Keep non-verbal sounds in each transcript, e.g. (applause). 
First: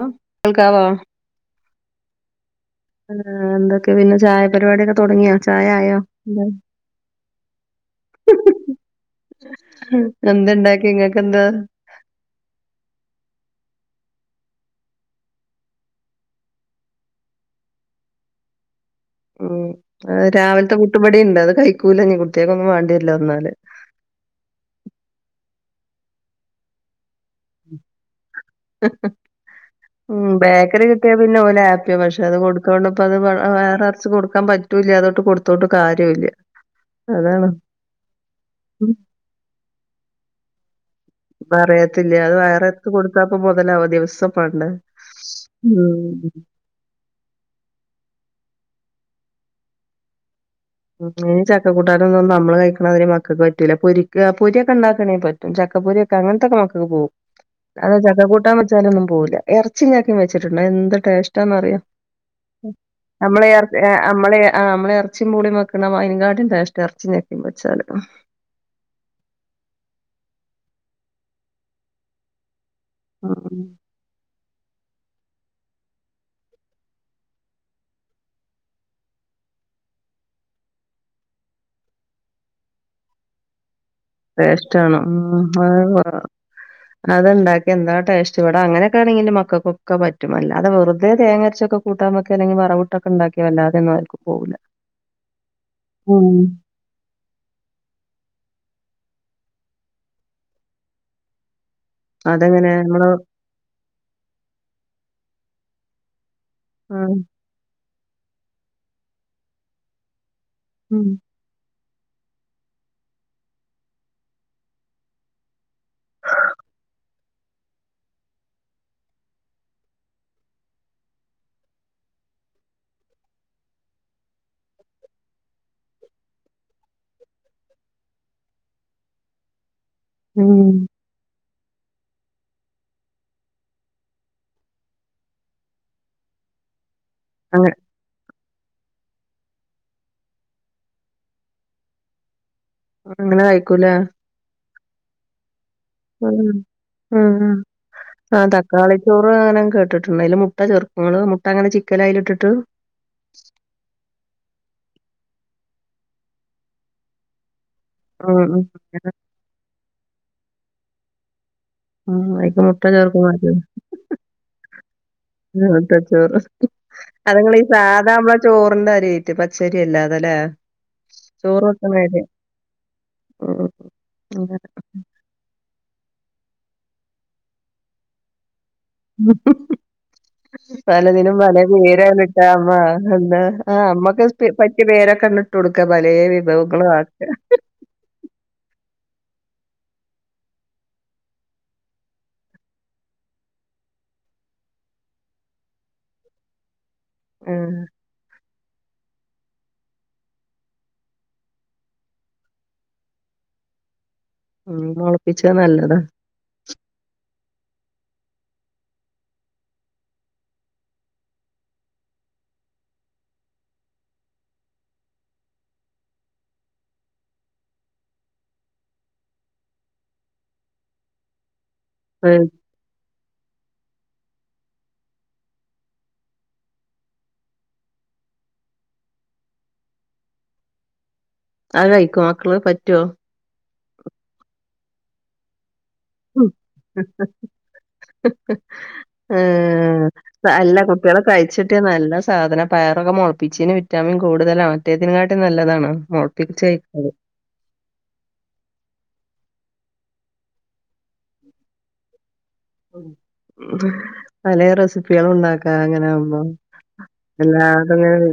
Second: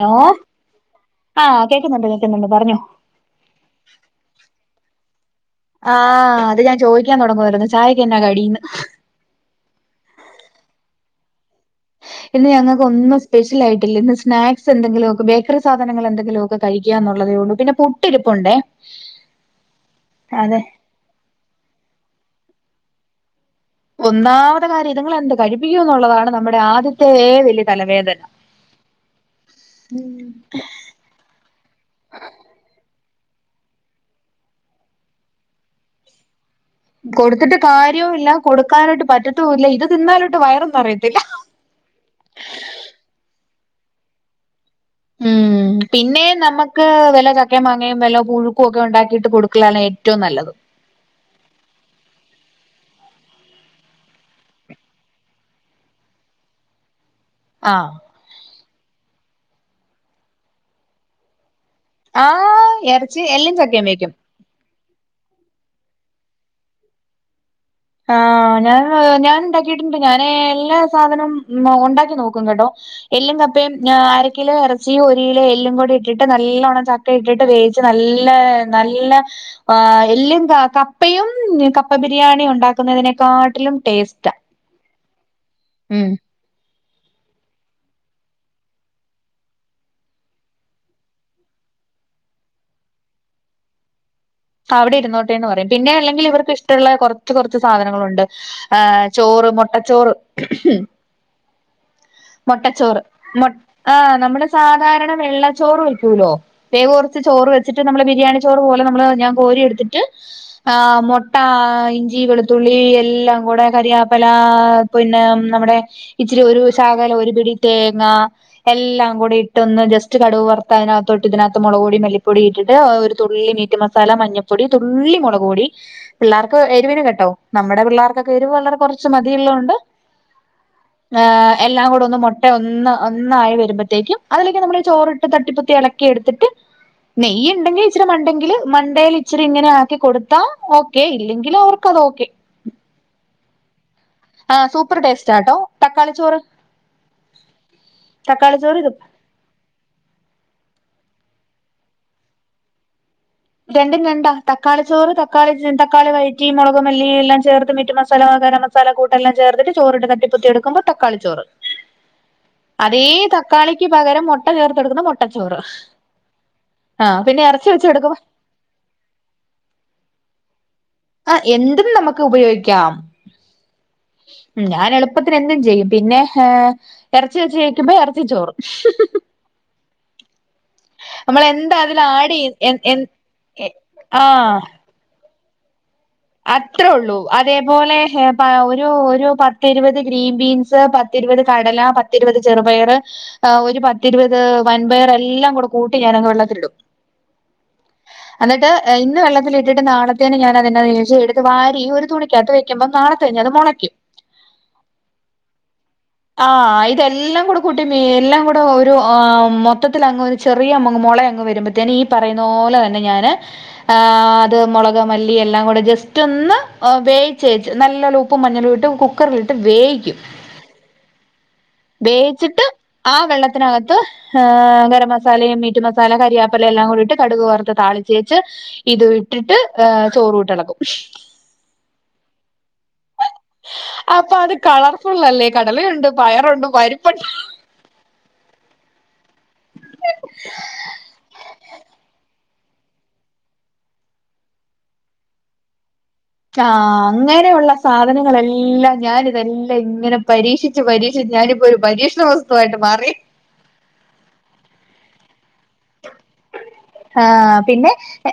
(unintelligible) കേൾക്കാവോ ആഹ് കേക്കുന്നോണ്ട് കേക്കുന്നോണ്ട് പറഞ്ഞോ ആഹ് എന്തൊക്കെ പിന്നെ ചായ പരിപാടിയൊക്കെ തൊടങ്ങിയോ ചായ ആയോ ആഹ് എന്താ അത് ഞാൻ ചോയിക്കാൻ തൊടങ്ങുവാരുന്നു ചായക്കെന്നാ കടീന്ന് എന്തണ്ടാക്കി ഇങ്ങക്കെന്താ ഇന്ന് ഞങ്ങക്ക് ഒന്നും സ്പെഷ്യലായിട്ടില്ല ഇന്ന് സ്നാക്സ് എന്തെങ്കിലുക്കെ ബേക്കറി സാധനങ്ങൾ എന്തെലുവൊക്കെ കഴിക്കാന്നുള്ളതേ ഒള്ളൂ പിന്നെ പുട്ടിരിപ്പോണ്ടേ ഉം അത് രാവിൽത്തെ പുട്ടുപടിണ്ട് അത് കയ്ക്കൂലഞ് കുട്ടിയൾകൊന്നും വാണ്ടിര്‌ല വന്നാല് ഒന്നാമത്തെ കാര്യം ഇതിങ്ങളെന്തു കഴിപ്പിക്കൂന്നുള്ളതാണ് നമ്മുടെ ആദ്യത്തെ വലിയ തലവേദന ഉം ബേക്കറി കിട്ടിയാ പിന്നെ ഒലാപ്പിയാ പഷേ അത് കൊട്ത്തോണ്ട്പ്പത് വയറർച്ച് കൊട്ക്കാം പറ്റുല്യ അതോട്ട് കൊ ത്തോട്ട് കാരുല്യ കൊട്ത്തിട്ട് കാര്യുല്ല കൊട്ക്കാനോട്ട് പറ്റത്തൂല്ല ഇത് തിന്നാലോട്ട് വയറും നെറയത്തില്ല നെറയത്തില്യാ അത് വയറർച്ച് കൊട്ത്താപ്പോ മെതലാവോ ദിവസോം മാണ്ടേ ഉം പിന്നെ നമ ക്ക് വല്ല ചക്കേം മാങ്ങേ വല്ല പുഴുക്കുക്കെണ്ടാക്കിട്ട് കൊടുക്കലാണ് ഏറ്റവും നല്ലത് ഉം ചക്കക്കൂട്ടാനൊന്നന്നും നമ്മള് കഴിക്ക്ണാതിരി മക്കക്ക് പറ്റുല പൊരിക്കാ പൊരിക്കണ്ടാക്കണങ്കി പ ചക്കപ്പൊരിക്കെ അങ്ങൻത്തക്കെ മക്കക്ക് പോവും ആഹ് അത് ചക്കകൂട്ടാൻ വെച്ചാലൊന്നും പോവില്ല എറച്ചിം ചക്കേം വെച്ചിട്ടുണ്ടോ എന്ത് ടേസ്റ്റാന്നറിയോ ആഹ് ഇറച്ചി അമ്മളെ എല്ലും എർത് ചക്കയും ഏ വെക്കും അമ്മളെ ആ അമ്മളെർ ച്ചിം പൂളിം വെക്ക്ണമായിരിങ്കാട്ടിലും ടേസ്റ്റാ എർച്ചിം ചക്കിം വെച്ചാല്. ആഹ്. ഞാന് ഞാന്ണ്ടാക്കീട്ട്ണ്ട് ഞാന് എല്ലാ സാധനും ഉം ഉണ്ടാക്കി നോക്കും കേട്ടോ. എല്ലും ഉം കപ്പിം ഞാര് കിലോ എറച്ചിയും ഒരിലോ എല്ലും കൂടി ഇട്ടിട്ട് നല്ലോണം ചക്കെ ഇട്ടിട്ട് വേവിച്ച് നല്ലാ നല്ല ആ എല്ലും ക കപ്പയും കപ്പ ബിരിയാണി ഉണ്ടാക്കുന്നതിനെക്കാട്ടിലും ട്ടേസ് ട്ടേസ്റ്റാണ് ഉം ആ അ. അത്ണ്ടാക്ക്യ ന്താ ടേസ്റ്റ് വ്ടെ അങ്ങനെക്കെണെങ്കിലും മക്കക്കൊക്ക പറ്റും അല്ലാതെ വെറ്തെ തേങ്ങരച്ചൊക്കെ കൂട്ടാം വെക്കാനങ്കി വറവ്ട്ടൊക്കെണ്ടാക്കിയ വല്ലാരു നോർക്കു. അവിടെ ഇര്ന്നോട്ടെന്ന് പറിയും ട്ടിന്നെ അല്ലങ്കില് ഉം ഇവർക്ക് ഇഷ് ട്ടള്ളെ കൊറച്ച് കൊറച്ച് സാധനങ്ങളുണ്ട് ഏ ചോറ് മുട്ടച്ചോറ് ഉം. മൊട്ട അതെങ്ങനെ ചോറ് നമ്മള് മൊ ആഹ് നമ്മള് സാധാരണ വെള്ളച്ചോറ് വെക്ക്യൂലോ പേവ് ഉം കൊറച്ച് ചോറ് വെ ച്ചിട്ട് നമ്മള് ബിരിയാണി ച്ചോറ് പോലെ നമ്മള് ഞാൻ കോരിയെട്ത്തിട്ട് ആ ഉം മൊ ട്ടാ ഇഞ്ചി വെളുത്തുള്ളി എല്ലാങ്കൂടെ കരിയാപ്പലാ പുന്നെ നമ്മുടെ ഇച്ചിരി ഒരു ഷാകലം ഒരു പിടി തേങ്ങ. എല്ലാം കൂടി ഇട്ടൊന്ന് ജസ്റ്റ് കടുവ് വർത്ത ഐനകത്തോട്ട് ഇതിനകത്ത് മുളക് പൊടി മെല്ലിപ്പൊടി ഇട്ടിട്ട് ഒരു തുള്ളി മീറ്റ് മ സാല മഞ്ഞപ്പൊടി തുള്ളി മൊളക് പൊടി. പിള്ളേർക്ക് എരിവിന് കേട്ടോ നമ്മടെ പിള്ളേർക്കൊക്കെ എരിവ് വളരെ കുറച്ച് മതിള്ളൊണ്ട്. ഉം. ആഹ്. എല്ലാം കൂടെ ഒന്ന് മുട്ട ഒന്ന് ഒന്നായി വരുമ്പത്തേക്കും അതിലേക്ക് നമ്മൾ ചോറിട്ട് തട്ടിപ്പതി എളേക്കിയെട്ത്തിട്ട്. (unintelligible) നെയ്യ് ണ്ടങ്കി ച്ചിരി മണ്ടെങ്കില് മണ്ടയിൽ ഇച്ചിരി ഇങ്ങനെ ആക്കി കൊട്ത്താ ഓക്കെ ഇല്ലെങ്കിൽ അവർക്ക് അത് ഓക്കെ. ങ്ങനെ കഴിക്കുല്ലേ? ആഹ് സൂപ്പർ ടേസ്റ്റാട്ടോ. ഉം തക്കാളിച്ചോറ് ഉം ഉം അ തക്കാളിച്ചോറ് ഇതും തക്കാളിക്കു പാ നൻ കേട്ടിട്ടുണ്ട് അയില് മുട്ട ചേർക്കുമള് മുട്ടങ്ങനെ ചിക്കനയിലിട്ട്ട്ട്. രണ്ടും രണ്ടാ തക്കാളി ചോറ് തക്കാളി തക്കളി വയറ്റിയും മുളകും മല്ലിയും എല്ലാം ചേർത്ത് മീറ്റ്‌ മസ് ഉം മസലാകാര ഉം മസാല കൂട്ട എല്ലാം ചേർത്തിട്ട് ചോറിട്ട് തട്ടിപ്പത്തി എടുക്കുമ്പോ തക്കാളിചോറ്. ഉം അയിക്ക് മുട്ട അതേ ചേർക്കും അത് തക്കാളിക്ക് പകരം മുട്ട ചേർത്തെടുക്കുന്ന മുട്ടച്ചോറ് മുട്ടച്ചോറ് ആഹ്‌ പിന്നെ അതങ്ങള് ഈ ഇറച്ചി വെച്ച സാധാ എടുക്കുവ നമ്മളെ ചോറിന്റെ അരിയായിട്ട് പച്ചരി അല്ലാതെ ല്ലെ. ആ എന്തും നമുക്ക് ഉപയോഗിക്കാം ഉം ഉം. അങ്ങനെ. ഞാൻ എള് അത്തിന് എന്തും ചെയ്യും പിന്നെ ഹെ ഇറച്ചി വെച്ച് വെക്കുമ്പോ ഇറച്ചി ചോറ്. ഉ ഹ് ഹ്. പലതിനും പല നമ്മളെന്താ അതിൽ ആഡ് പേരിട്ടാ ചെയ്യ അമ്മ എ എ എന്നാ എ ആ അമ്മക്കെ ആഹ് പ വേര കണ് ടോട്ക്കാ പലേ അത്രേ വിഭവങ്ങളും ഉള്ളൂ ആക്ക അ അതേപോലെ ഹ്‌ ഒരു ഒരു പത്തിരുപത് ഗ്രീൻ ബീൻസ് പത്തിരുപത് കടല പ പത്തിരുപത് ചെറുപയർ ഒരു പത്തിരുപത് വൻപയർ എല്ലാം കൂടെ കൂട്ടി ഞാനെ വെള്ളത്തിലങ്ങിടും. ഉം എന്നിട്ട് ഇന്ന് വെള്ളത്തിലിട്ടിട്ട് നാളത്തേൻ ഞാൻതിന ചെയ്ത് വാരി ഒരു തുണിക്കകത്ത് വെക്കുമ്പം നാളത്ത തന്നെ അത് മോളയിക്കും ഉം മുളപ്പിച്ച നല്ലതാ. ആ ഇതെല്ലാം കൂടെ കുട്ടി എല്ലാം കൂടെ ഒരു ആ മൊത്തത്തിൽ അങ്ങ് ചെറിയ അമ്മങ്ങ് മോളെ അങ്ങ് വരുമ്പോത്തേന് ഈ പറയുന്നോലെ തന്നെ ഞാന് ആ അത് മുളക് മല്ലി എല്ലാം കൂടെ ജസ്റ്റ് ഒന്ന് വേച്ചേച്ച് നല്ല ലു ഉപ്പും മഞ്ഞളും ഇട്ട് കുക്കറിലിട്ട് വേയ്ക്കും (inaudible) അത് വേയ്ച്ചിട്ട് ആ വെള്ളത്തിനകത്ത്ഹ് - ഹ്,. അങ്ങനെ മസാലയും മീറ്റ് മസാല കരിയാപ്പല എല്ലാം കൂടിയിട്ട് കടുക് വറത്ത് താളിചേച്ച്... ഇത് ഇട്ടിട്ട്ഏ ചോറ് ഇട്ടിളക്കും (inaudible) അത് അയ്ക്ക്യോ മക്കള് പറ്റ്വോ (inaudible) അപ്പൊ അത് കളർഫുൾല്ലേ കടലയുണ്ട് പയറുണ്ട് പരിപ്പുണ്ട് ഹ് ഹ്ഹ ഹ് ഹ് ആ.. അല്ല കുപ്പികളെ കഴിച്ചിട്ട് നല്ല സാധനം പയറൊക്കെ മുളപ്പിച്ചിന് വിറ്റാമിൻ കൂടുതലാണ് മറ്റതിനെക്കാട്ടും നല്ലതാണ്ഉം (inaudible) അങ്ങൻ ടെള്ള സാധനങ്ങളെല്ലാം ഞാനിതെല്ലാം ഇങ്ങനെ പരീക്ഷിച്ച് പരീക്ഷി ഞാനിപ്പോ ഒരു പരീക്ഷണ വസ് (unintelligible) സുഖവായിട്ടു മാറി (inaudible) പല റെസിപ്പികളുണ്ടാക്കാ അങ്ങനാവുമ്പോ. എല്ലാരതും ഇങ്ങനെ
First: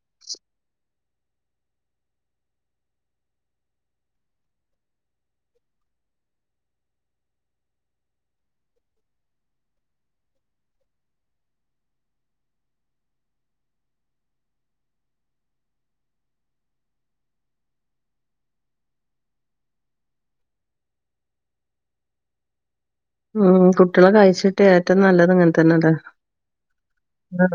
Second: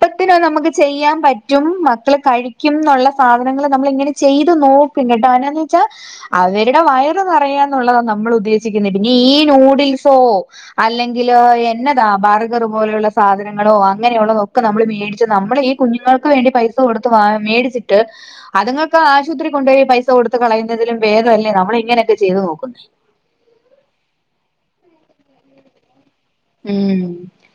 ഇപ്പത്തിനോ നമുക്ക് ചെയ്യാൻ പറ്റും (inaudible) ചെയ്യാൻ പറ്റും മക്കൾ കഴിക്കും ന്നുള്ള സാധനങ്ങൾ നമ്മൾ ഇങ്ങനെ ചെയ്തു നോ പിന്നെ ട്ടോനന്ന് വെച്ചാ. ഏ ഹ് അവരുടെ വയറ് നിറയന്നുള്ളതാ നമ്മൾ ഉദ്ദേശിക്കുന്നത് പിന്നെ ഈ നൂഡിൽസോ അല്ലെങ്കിലോ എൻ എന്നതാ ബർഗർ പോലെയുള്ള സാധനങ്ങളോ അങ്ങനെയുള്ളതൊക്കെ നമ്മൾ മേടിച്ച് നമ്മള് ഈ കുഞ്ഞുങ്ങൾക്ക് വേണ്ടി പൈസ (unintelligible) (inaudible) കൊടുത്ത് വ മേടിച്ചിട്ട് അതുങ്ങൾക്ക് ആ ആശുപത്രിക്ക് കൊണ്ട്പയി പൈസ കൊടുത്ത് കളയുന്നതിലും ബേദമല്ലേ നമ്മള് ഇങ്ങനെയൊക്കെ ചെയ്തു നോക്കുന്നത് നോക്കുന്നേ ഉം.. കുട്ടികളെ കഴിച്ചിട്ട് ഏറ്റവും നല്ലത് ഇങ്ങനെ തന്നെല്ലേ ഉം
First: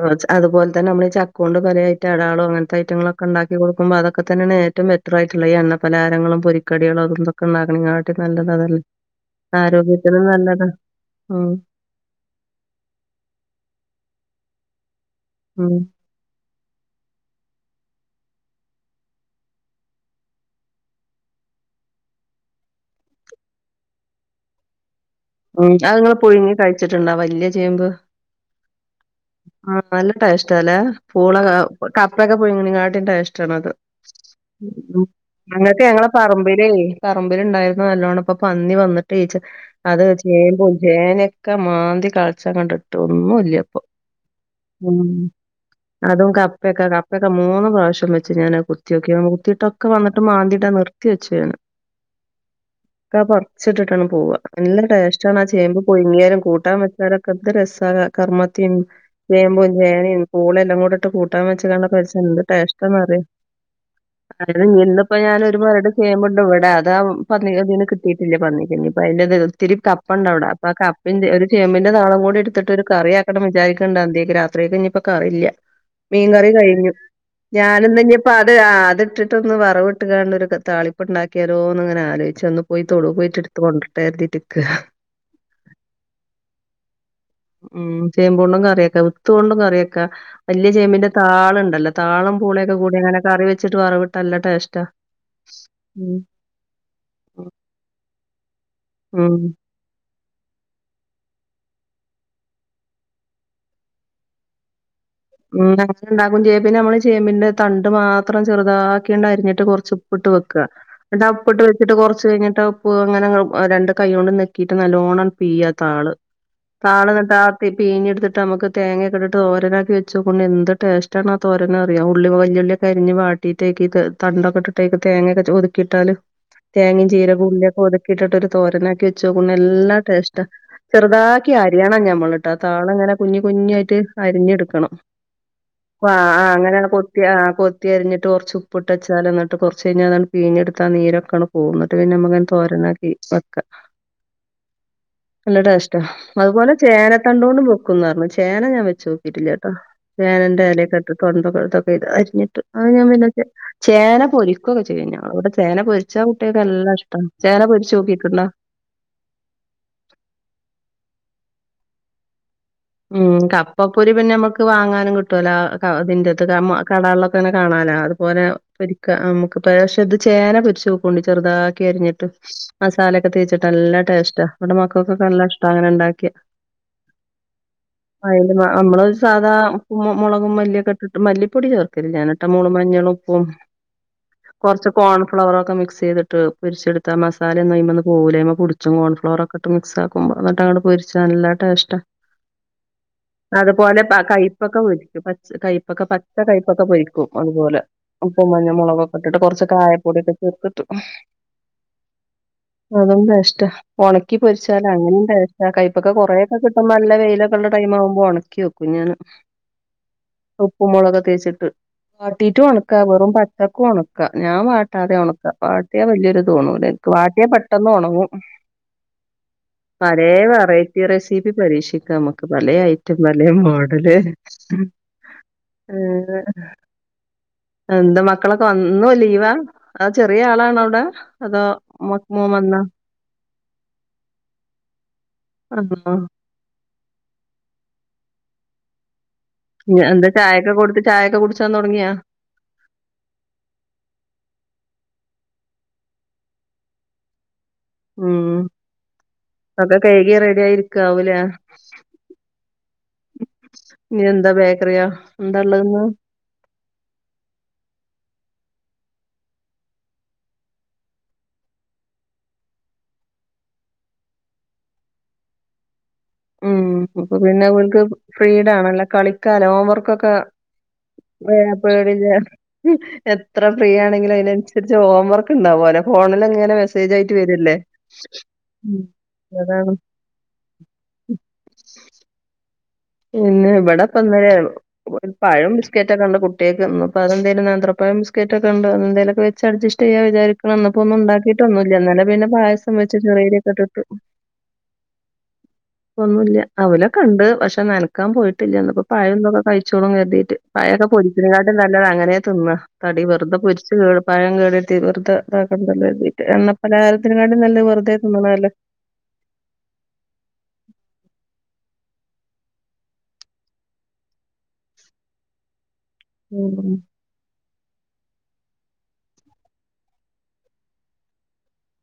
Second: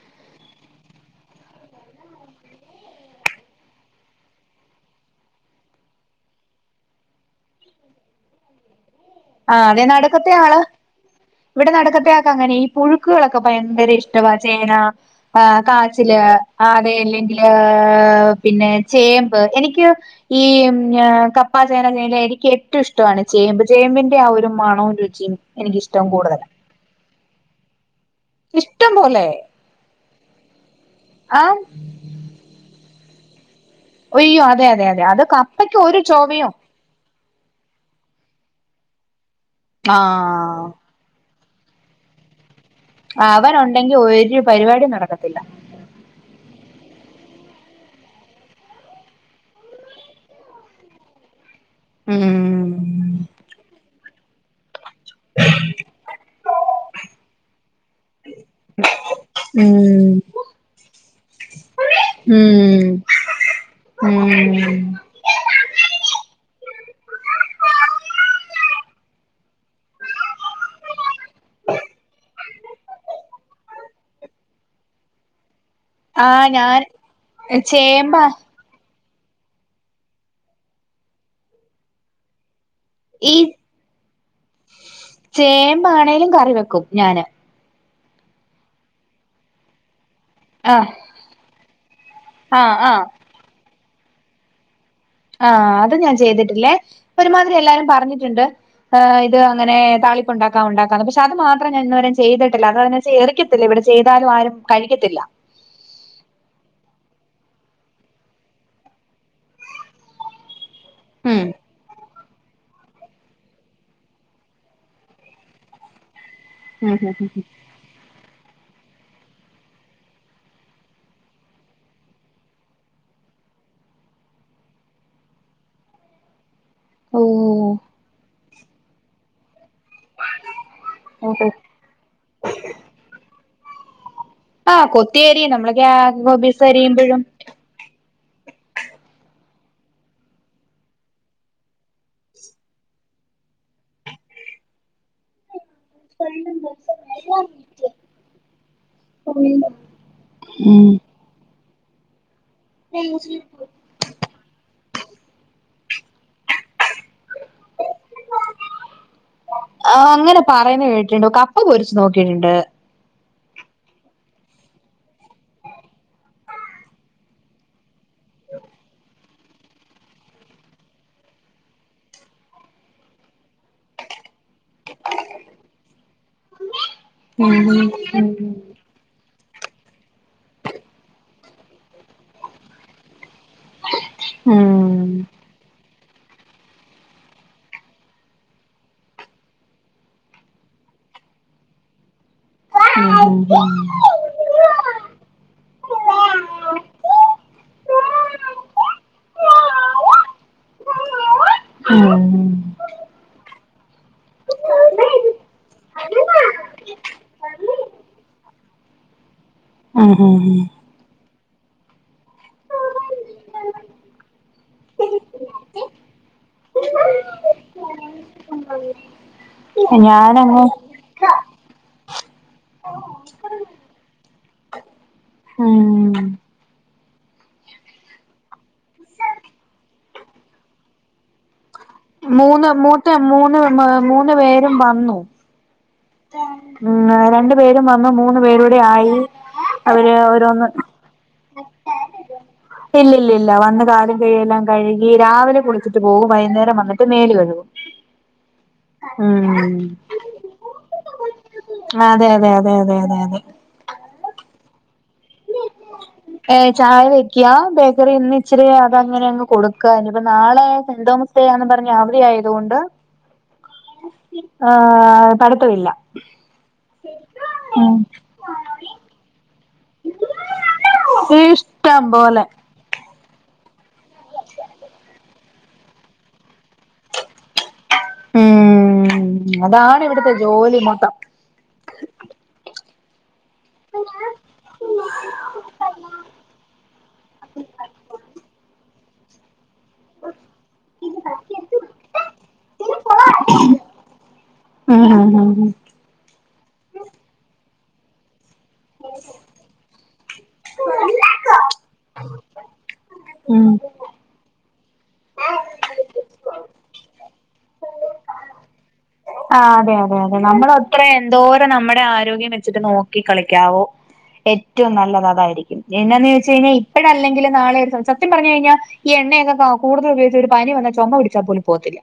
(inaudible) അതുപോലെ തന്നെ നമ്മള് ഈ ചക്ക കൊണ്ട് പല ഐറ്റംഅടാളും അങ്ങനത്തെ ഐറ്റങ്ങളൊക്കെ ഉണ്ടാക്കി കൊടുക്ക്മ്പോ അതൊക്കെ തന്നെയാണ് ഏറ്റവും.. (inaudible) ഇത്രായിട്ടുള്ള ഈഎ ണ്ണപ്പലഹാ രങ്ങളും പൊരിക്കടികളും അതുംതൊക്കെ ഉണ്ടാക്കണക്കാട്ടിലും നല്ലത് അതല്ലെ.. ആ അതെ നടക്കത്തെ ആള് ഉം ഇവിടെ നടക്കത്തെയൊക്കെ അങ്ങനെ ഈ പുഴുക്കുകളൊക്കെ ഭയങ്കര ഇഷ്ടവാ ചേന ആ ഉം കാച്ചില് (inaudible) ആ അതെ അല്ലെങ്കില്... പിന്നെ ചേമ്പ് എനിക്ക് ഈ മ് ഞ്ഞെ.. കപ്പാ ചേന ചേല എനിക്ക് ഏറ്റവും ഇഷ്ടമാണ് ചേമ്പ് ചേമ്പിൻ (inaudible) ആ ഒരു മണവും രുചിയും (unintelligible) ഉം അത്ങ്ങെൾ കൂടുതലാ പുഴുങ്ങി കഴിച്ചിട്ടുണ്ടോ ആവല്ല്യയ ചേമ്പ് ഇഷ്ടം പോലെ ആ പല ടേസ്റ്റ് ല്ലെ പൂള ആ അ കപ്പയോ ക്കെ പുയ്ങ്ങനങ്ങാട്ടി ടേസ്റ്റ ആണത് അയ്യോ അതെ അതെ അതെ (unintelligible) അത് കപ്പയ്ക്ക് ഞങ്ങൾക്കെ ഒരു ഞങ്ങളെ ചൊവയും പറമ്പിലേ.... പറമ്പില്ണ്ടായിരുന്ന് നല്ലോണ്ണം ഇപ്പൊ പന്നി വന്നിട്ടെ ച് ആ അത് ചേമ്പും ചേനക്കെ മാന്തി കൾച്ചങ്ങട്ട് അവന് ഉണ്ടെങ്കി ഒരു പരിപാടിയും ഉം. നടക്കത്തില്ല. അതും കപ്പയൊക്കെ. കപ്പയൊക്കെ മൂന്ന് പ്രാവശ്യം വെച്ച് ഞാന് കുത്തിയോക്കി കുത്തിയിട്ടൊക്കെ വന്നിട്ട് മാന്തിട്ട നിർ ക്കി വെച്ചേന..... ഉം ക്ക പറച്ചിട്ട് ട്ടാണ്ട് പോവ. നല്ല ടാസ് ച്ചോണ് ആ ചേമ്പ് പുഴുങ്ങിയാലും കൂട്ടാൻ വെച്ചാലൊക്കെ എന്ത് രസാ.. ക കർമത്തിം. ചേമ്പും ഉം ചേനിം പൂളിംല്ലാംകൂടിട്ട് കൂട്ടാൻ വെച്ച് കാണ്ടൊക്കെ വെച്ചാ എന്ത് ഉം ടാസ്റ്റാന്നറിയോ? ഉം (unintelligible) ഇന്നിപ്പോ ഞാനൊര് മൊരട് ചേമ്പുണ്ട് വിടെ. അത് (unintelligible) തിന് കിട്ടീട്ടില്ല പന്നിക്ക്. ഞ്ഞ്പ്പ അതിന്റെ (unintelligible) ത്തിരി കപ്പണ്ട് അവിടെ. അപ്പൊ ആ കപ്പിം ഒരു ചേമ്പന്റെ താളും കൂടി എടുത്തി ഒരു കറി ആക്കണം വിചാരിക്ക്ണ്ട് അന്തികക്ക്. രാത്രികക്ക് ഇനി ഇപ്പ കറില്ല. ആഹ് മീൻകറി ഞാൻ കഴിഞ്ഞു. ഞാനിന്നി ചേമ്പാ നിപ്പ അ ത് ആ അത്ട്ട്ട്ട്പ്പൊ വറവ് ഇട്ട് കാണ്ട് ഒരു താളിപ്പ് ഉണ്ടാക്കിയാലോന്ന്ങ്ങനെ ആലോചിച്ചെ (unintelligible) പോയി തൊടു ഈ പോയിട്ട് ഇട്ത്ത് കൊണ്ടരട്ടെര്തീട്ട് ഇക്കാ. ചേമ്പാണേലും കറി വെക്കും. ഞാന്. ഉം... ചേമ്പോണ്ടും കറി എക്കാ വിത്തോണ്ടും കറി എക്ക. വല്ല്യ ആഹ് ചേമ്പിന്റെ താള്ണ്ടല്ലോ താളും. ആഹ് പുളിയൊക്കെ കൂടി ആഹ് അങ്ങനെ കറി വെച്ചിട്ട് വറവിട്ട നല്ല ടേസ്റ്റാ ആ... അത് ഉം ഞാൻ ചെയ്തിട്ടില്ലേ, ഒരുമാതിരി എല്ലാരും പറഞ്ഞിട്ട്ണ്ട്. ഏ... ഉം ഇത് അങ്ങനെ താളി ഉണ്ടാക്കാ ഉണ്ടാക്കാ പക്ഷെ അത് മാത്രം ഞാൻ ഇന്നെവരെ ചെയ്തിട്ടില്ല, അത്ന്ന് വെച്ച (unintelligible) ഇവിടെ ചെയ്താലും ആരും കഴിക്കത്തില്ല മ്.. (unintelligible) ഉണ്ടാക്കും ചേയ്യും. പിന്നെ നമ്മള് ചേമ്പിന്റെ തണ്ട് മാത്രം ചെറുതാക്കിയാണ്ട് അരിഞ്ഞിട്ട് കൊറച്ച് ഉപ്പിട്ട് വെക്കാ. എന്നിട്ട് ഉം ഉപ്പിട്ട് വെച്ചിട്ട് കുറച്ച് കഴിഞ്ഞിട്ട് പ്പു അങ്ങനെങ്ങള് രണ്ട് കൈ കൊണ്ട് ഞെക്കിയിട്ട് നല്ലോണ്ണം ണ്ട് പീഴാ ആ താള്. ഉം താള് ഉം എന്നിട്ട് ഉം ആ തി പിഴിഞ്ഞെടുത്തിട്ട് മ്മക്ക് തേങ്ങയൊക്കെ ഇട്ട്ട്ട് തോരനാക്കി വെ (unintelligible) എന്ത് ടേസ്റ്റ് ആണ് ആ തോരനറിയോ ഉള്ളി വല്യള്ളിക്കെരിഞ്ഞ് വാട്ടീട്ട് അതിക്ക് തണ്ടൊക്കെട്ട് ത്തേക്ക് തേങ്ങക്കെ ചൊ ഒതുക്കി ഇട്ടാല്. തേങ്ങിം ജീരകും ഉള്ളിം ഓഹ് ഒക്കെ ഒതുക്കിയിട്ടിട്ട് ഒരു തോരനാക്കി വെച്ച് നോക്കൂ. ഇന്ന.... ല്ല ട്ടെസ്റ്റ ഓഹോ ചെറുതാക്കി അരിയണം ഞമ്മൾട്ടാ താള് ങ്ങനെ കുഞ് കുഞ്ഞയിട്ട് ആഹ് കൊത്തിയരിയും നമ്മളൊ (unintelligible) അരിയുമ്പഴും ത്തി അരിഞ്ഞിട്ട് കുറച്ച് ഉപ്പിട്ട് വെചാല് ന്നട്ട് കുറച്ച് കഴിഞ്ഞാ അതാണ്ട് പീഞ്ഞെടുത്ത ആ നീരോക്കാണ്ട് പോവും ന്നട്ട് പിന്നെ നമുക്ക് തോരനാക്കി വെക്ക നല്ല ട്ടെഷ് അതുപോലെ ചേനത്തണ്ടോണ്ടും വെക്കും ന്ന് പർഞ് ചേന ഞാൻ വെച്ച് നോക്കിട്ടില്ല ട്ടോ ചേനന്റെ ഉം എലൊക്കെ ഇട്ട് (unintelligible) അരിഞ്ഞിട്ട് അത് ഞാൻ പിന്നെ (unintelligible) ചേന പൊരിക്കുക്കെ ചെയ്യും. ഞങ്ങൾ ഇവിടെ ചേന പൊരിച്ച കുട്ടിയക്കെല്ല ഇഷ്ടാണ്. ചേന പൊരിച്ചൊക്കിട്ടുണ്ടാ? ആ, അങ്ങനെ പറയുന്ന കേട്ടിണ്ട്. കപ്പ പൊരിച്ച് നോക്കിയിട്ട്ണ്ട്. ഉം... കപ്പപ്പൊരി പിന്നെ മ്മക്ക് വാങ്ങാനും കിട്ടുല്ലോ ആ (unintelligible) ഇതിന്റത് (unintelligible) കടകളിലൊക്കെ അങ്ങെ കാണാലോ. അത് ഓന് പൊരിക്ക നമുക്ക് പക്ഷെ ഇത് ചേന പൊരിച്ചോക്കൊണ്ടി ചെറുതാക്കി അരിഞ്ഞിട്ട് മസാലയൊക്കെ തേച്ചിട്ട് നല്ല ടേസ്റ്റാ, ഇവിടെ മക്കൾക്കൊക്കെ നല്ല ഇഷ്ടാ അങ്ങനെ ഉണ്ടാക്കിയാ. (unintelligible) (unintelligible) നമ്മള് സാധാ ഉപ്പും മുളകും മല്ലിയൊക്കെ ഇട്ടിട്ട്, മല്ലിപ്പൊടി ചേർക്കില്ല ഞാന് ട്ട മോളവും മഞ്ഞളും ഉപ്പും കൊറച്ച് കോൺഫ്ലവറ് ഒക്കെ മിക്സ് ചെയ്തി ഇട്ട് പൊരിച്ചെടുത്താൽ മസാല ഒന്നും അയുമ്മേന്ന് പോവൂലാ. (unintelligible) കോൺഫ്ലോറൊക്കെട്ട് മിക്സാക്കുമ്പോ, എന്നിട്ട് അങ്ങോട്ട് പൊരിച്ച നല്ല ടേസ്റ്റാ അതുപോലെ പ കൈപ്പക്ക പൊരിക്കും പച്ച കൈപ്പക്ക പച്ച കയപ്പക്ക പൊരിക്കും അതുപോലെ. ഉപ്പും മഞ്ഞ മുളകൊക്കെ ഇട്ടിട്ട് കൊറച്ചു കായപ്പൊടിയൊക്കെ ചേർത്തിട്ട് ഉം ഉം അതും ടേസ്റ്റാ, ഒണക്കി പൊരിച്ചാല് അങ്ങനേം ടേ കൈപ്പക്ക കുറെക്കെ കിട്ടുമ്പോ നല്ല വെയിലൊക്കെ ഉള്ള ടൈം ആവുമ്പോൾ ഉണക്കി വെക്കും ഞാന്. ഉം ഉം ഉം ഉപ്പും മുളകുംക്കെ തേച്ചിട്ട് വാട്ടീറ്റും ഉണക്ക വെറും പചക്കും ഉണക്കാ ഞാൻ വാട്ടാതെ ഉണക്കാ. വാട്ടിയാൽ വലിയൊരുത് ത്തോണു ലെ വാട്ടിയ പെട്ടെന്ന് ഉണങ്ങും. (unintelligible) പലേ ഞാനങ്ങ് വെറൈറ്റി റെസി- ഇത് പരീക്ഷിക്ക മ്മക്ക് പലേ ഐറ്റം പലേ മോഡല് ഹ് ഹ് ഊം. എന്തമക്കളൊക്കെ വന്നു ലീവാ അതൊ ചെറിയ ആളാണവടെ അതോ? മ മോൻ മൂന്ന് വന്നാ മൂത്ത മൂന്ന് മ് മൂന്ന് പേരും വന്നു. ആണോ (inaudible) ഉം ആ... രണ്ടു പേരും വന്നു മൂന്ന് പേരൂടെ ആയി ഞ് അവര് എന്ത ഓരോന്ന് ചായൊക്കെ കൊടുത്ത് ചായയൊക്കെ കുടിച്ചാൻ തുടങ്ങിയാ? ഇല്ലില്ലില്ല വന്ന് കാലും കൈെല്ലാം കഴുകി രാവിലെ കുളിച്ചിട്ട് പോകും വൈകുന്നേരം വന്നിട്ട് മേല് കഴും. (inaudible) ഊം. ഒക്കെ കഴ്കി റെഡി ആയിരിക്കാവൂ ലെ? (inaudible) അതെ അതെ അതെ അതെ അതെ അതെ ഇനി എന്താ ബേക്കറിയാ? എന്താ ള്ളത് ന്ന് ഏ ചായ വെക്കയാ. ബേക്കറി ഇന്ന് ഇച്ചിരി അതഅങ്ങനെ അങ്ങ് കൊടുക്കാ ഇനി ഇപ്പ നാളെ (inaudible) സെന്റ് തോമസ് സേ ആന്ന് പറഞ് അവതി ആയതുകൊണ്ട്. (unintelligible) (unintelligible) (inaudible) ആ... പഠിത്തമില്ല. ഊം.. അപ്പൊ പിന്നെ ഉം വൾക്ക് ഫ്രീഡ ണല്ലൊ കളിക്കാലൊ ഓവർ- അക്കൊക്കെ.. വേ ഇഷ്ടം പേടില്ലേ പോലെ ഉം. എത്ര ഫ്രീ ആണെങ്കിലും അയിനനുസരിച്ച് ഹോം വർക്ക് ഉണ്ടാവോലൊ ഫോണിൽങ്ങനെ മെസ്സേജായിട്ട് വരല്ലേ? ഉം. അതാണ് ഇവിടുത്തെ ജോലി മൊത്തം. ഇന്ന് ഇവിടെപ്പന്നലേന്നു. ഒരു പഴം ബിസ്ക്കറ്റക്കെണ്ട് കൂട്ട്യേ ക്ക് ഇന്ന്പതെന്തേലും നേന്ത്രപഴം ബിസ്ക്കറ്റക്കെ ഉണ്ട് ന്തലൊക്കെ വെ വെച്ചട് ജെസ്റ്റ് ചെയ്യാന്ന് വിചാരിക്കണ്, ന്ന്പ്പൊന്നും ഉണ്ടാക്കിയിട്ടൊന്നൂല്ല. ഇന്നലെപന്നെ പായസം വെച്ച് ചെറീയരീക്കൊട്ട് ട്ട് (unintelligible) ഒന്നുല്ല, അവലൊകണ്ട് പക്ഷെ നനക്കാൻ പോയി ല്ല, ന്നപ്പം പഴുംതൊക്കെക്കെ കഴിച്ചോളുംന്ന് കരുതിയിട്ട് പയൊക്കെ പൊരിച്ചണേകാട്ടിലും നല്ലത് അങ്ങനെ തിന്നാ. ആടിവെറുതെ ഉം പൊരിച്ച് കേട പഴം കേടരുത്തി വെറുതെ താ കണ്ടല്ലോ, കര്തിട്ട, എണ്ണപ്പലഹാരത്തിനിം കാട്ടിലും നല്ലത് വെറുതെ തിന്നണതല്ലേ. ആ, അതെ അതെ അതെ നമ്മളൊത്ര എന്തോരം നമ്മടെ ആരോഗ്യം വെച്ചിട്ട് നോക്കി കളിക്കാവോ. ഏറ്റവും നല്ലതതായിരിക്കും, എന്നാന്ന് ചോയ്ച്ചായിഞാൽ ഉം ഇപ്പഴ ല്ലെങ്കിലും നാളെ (unintelligible) സത്യംപറഞ്ഞ കഴിഞ്ഞാൽ ഈ എണ്ണയൊക്കെ കകൂടുതൽപോഗിച്ച ഒരു പനി വന്ന് ചുമ പിടിച്ചാൽ പോലും പോവത്തില്ല.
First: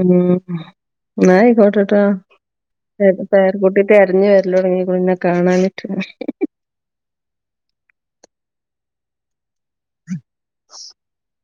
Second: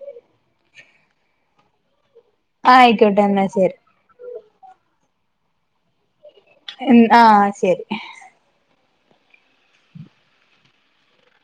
ഉം. ന്ന ആയിക്കോട്ടെട്ടോ, പേ ആയിക്കോട്ടെ പേ എന്നാ ശരി രകുട്ടി തെരഞ്ഞു വരലൊടങ്ങിക്കുണ്‌ ഇന്നെ കാണാഞ്ഞിട്ട് - ഉം ആഹ് ശരി ഉ (unintelligible)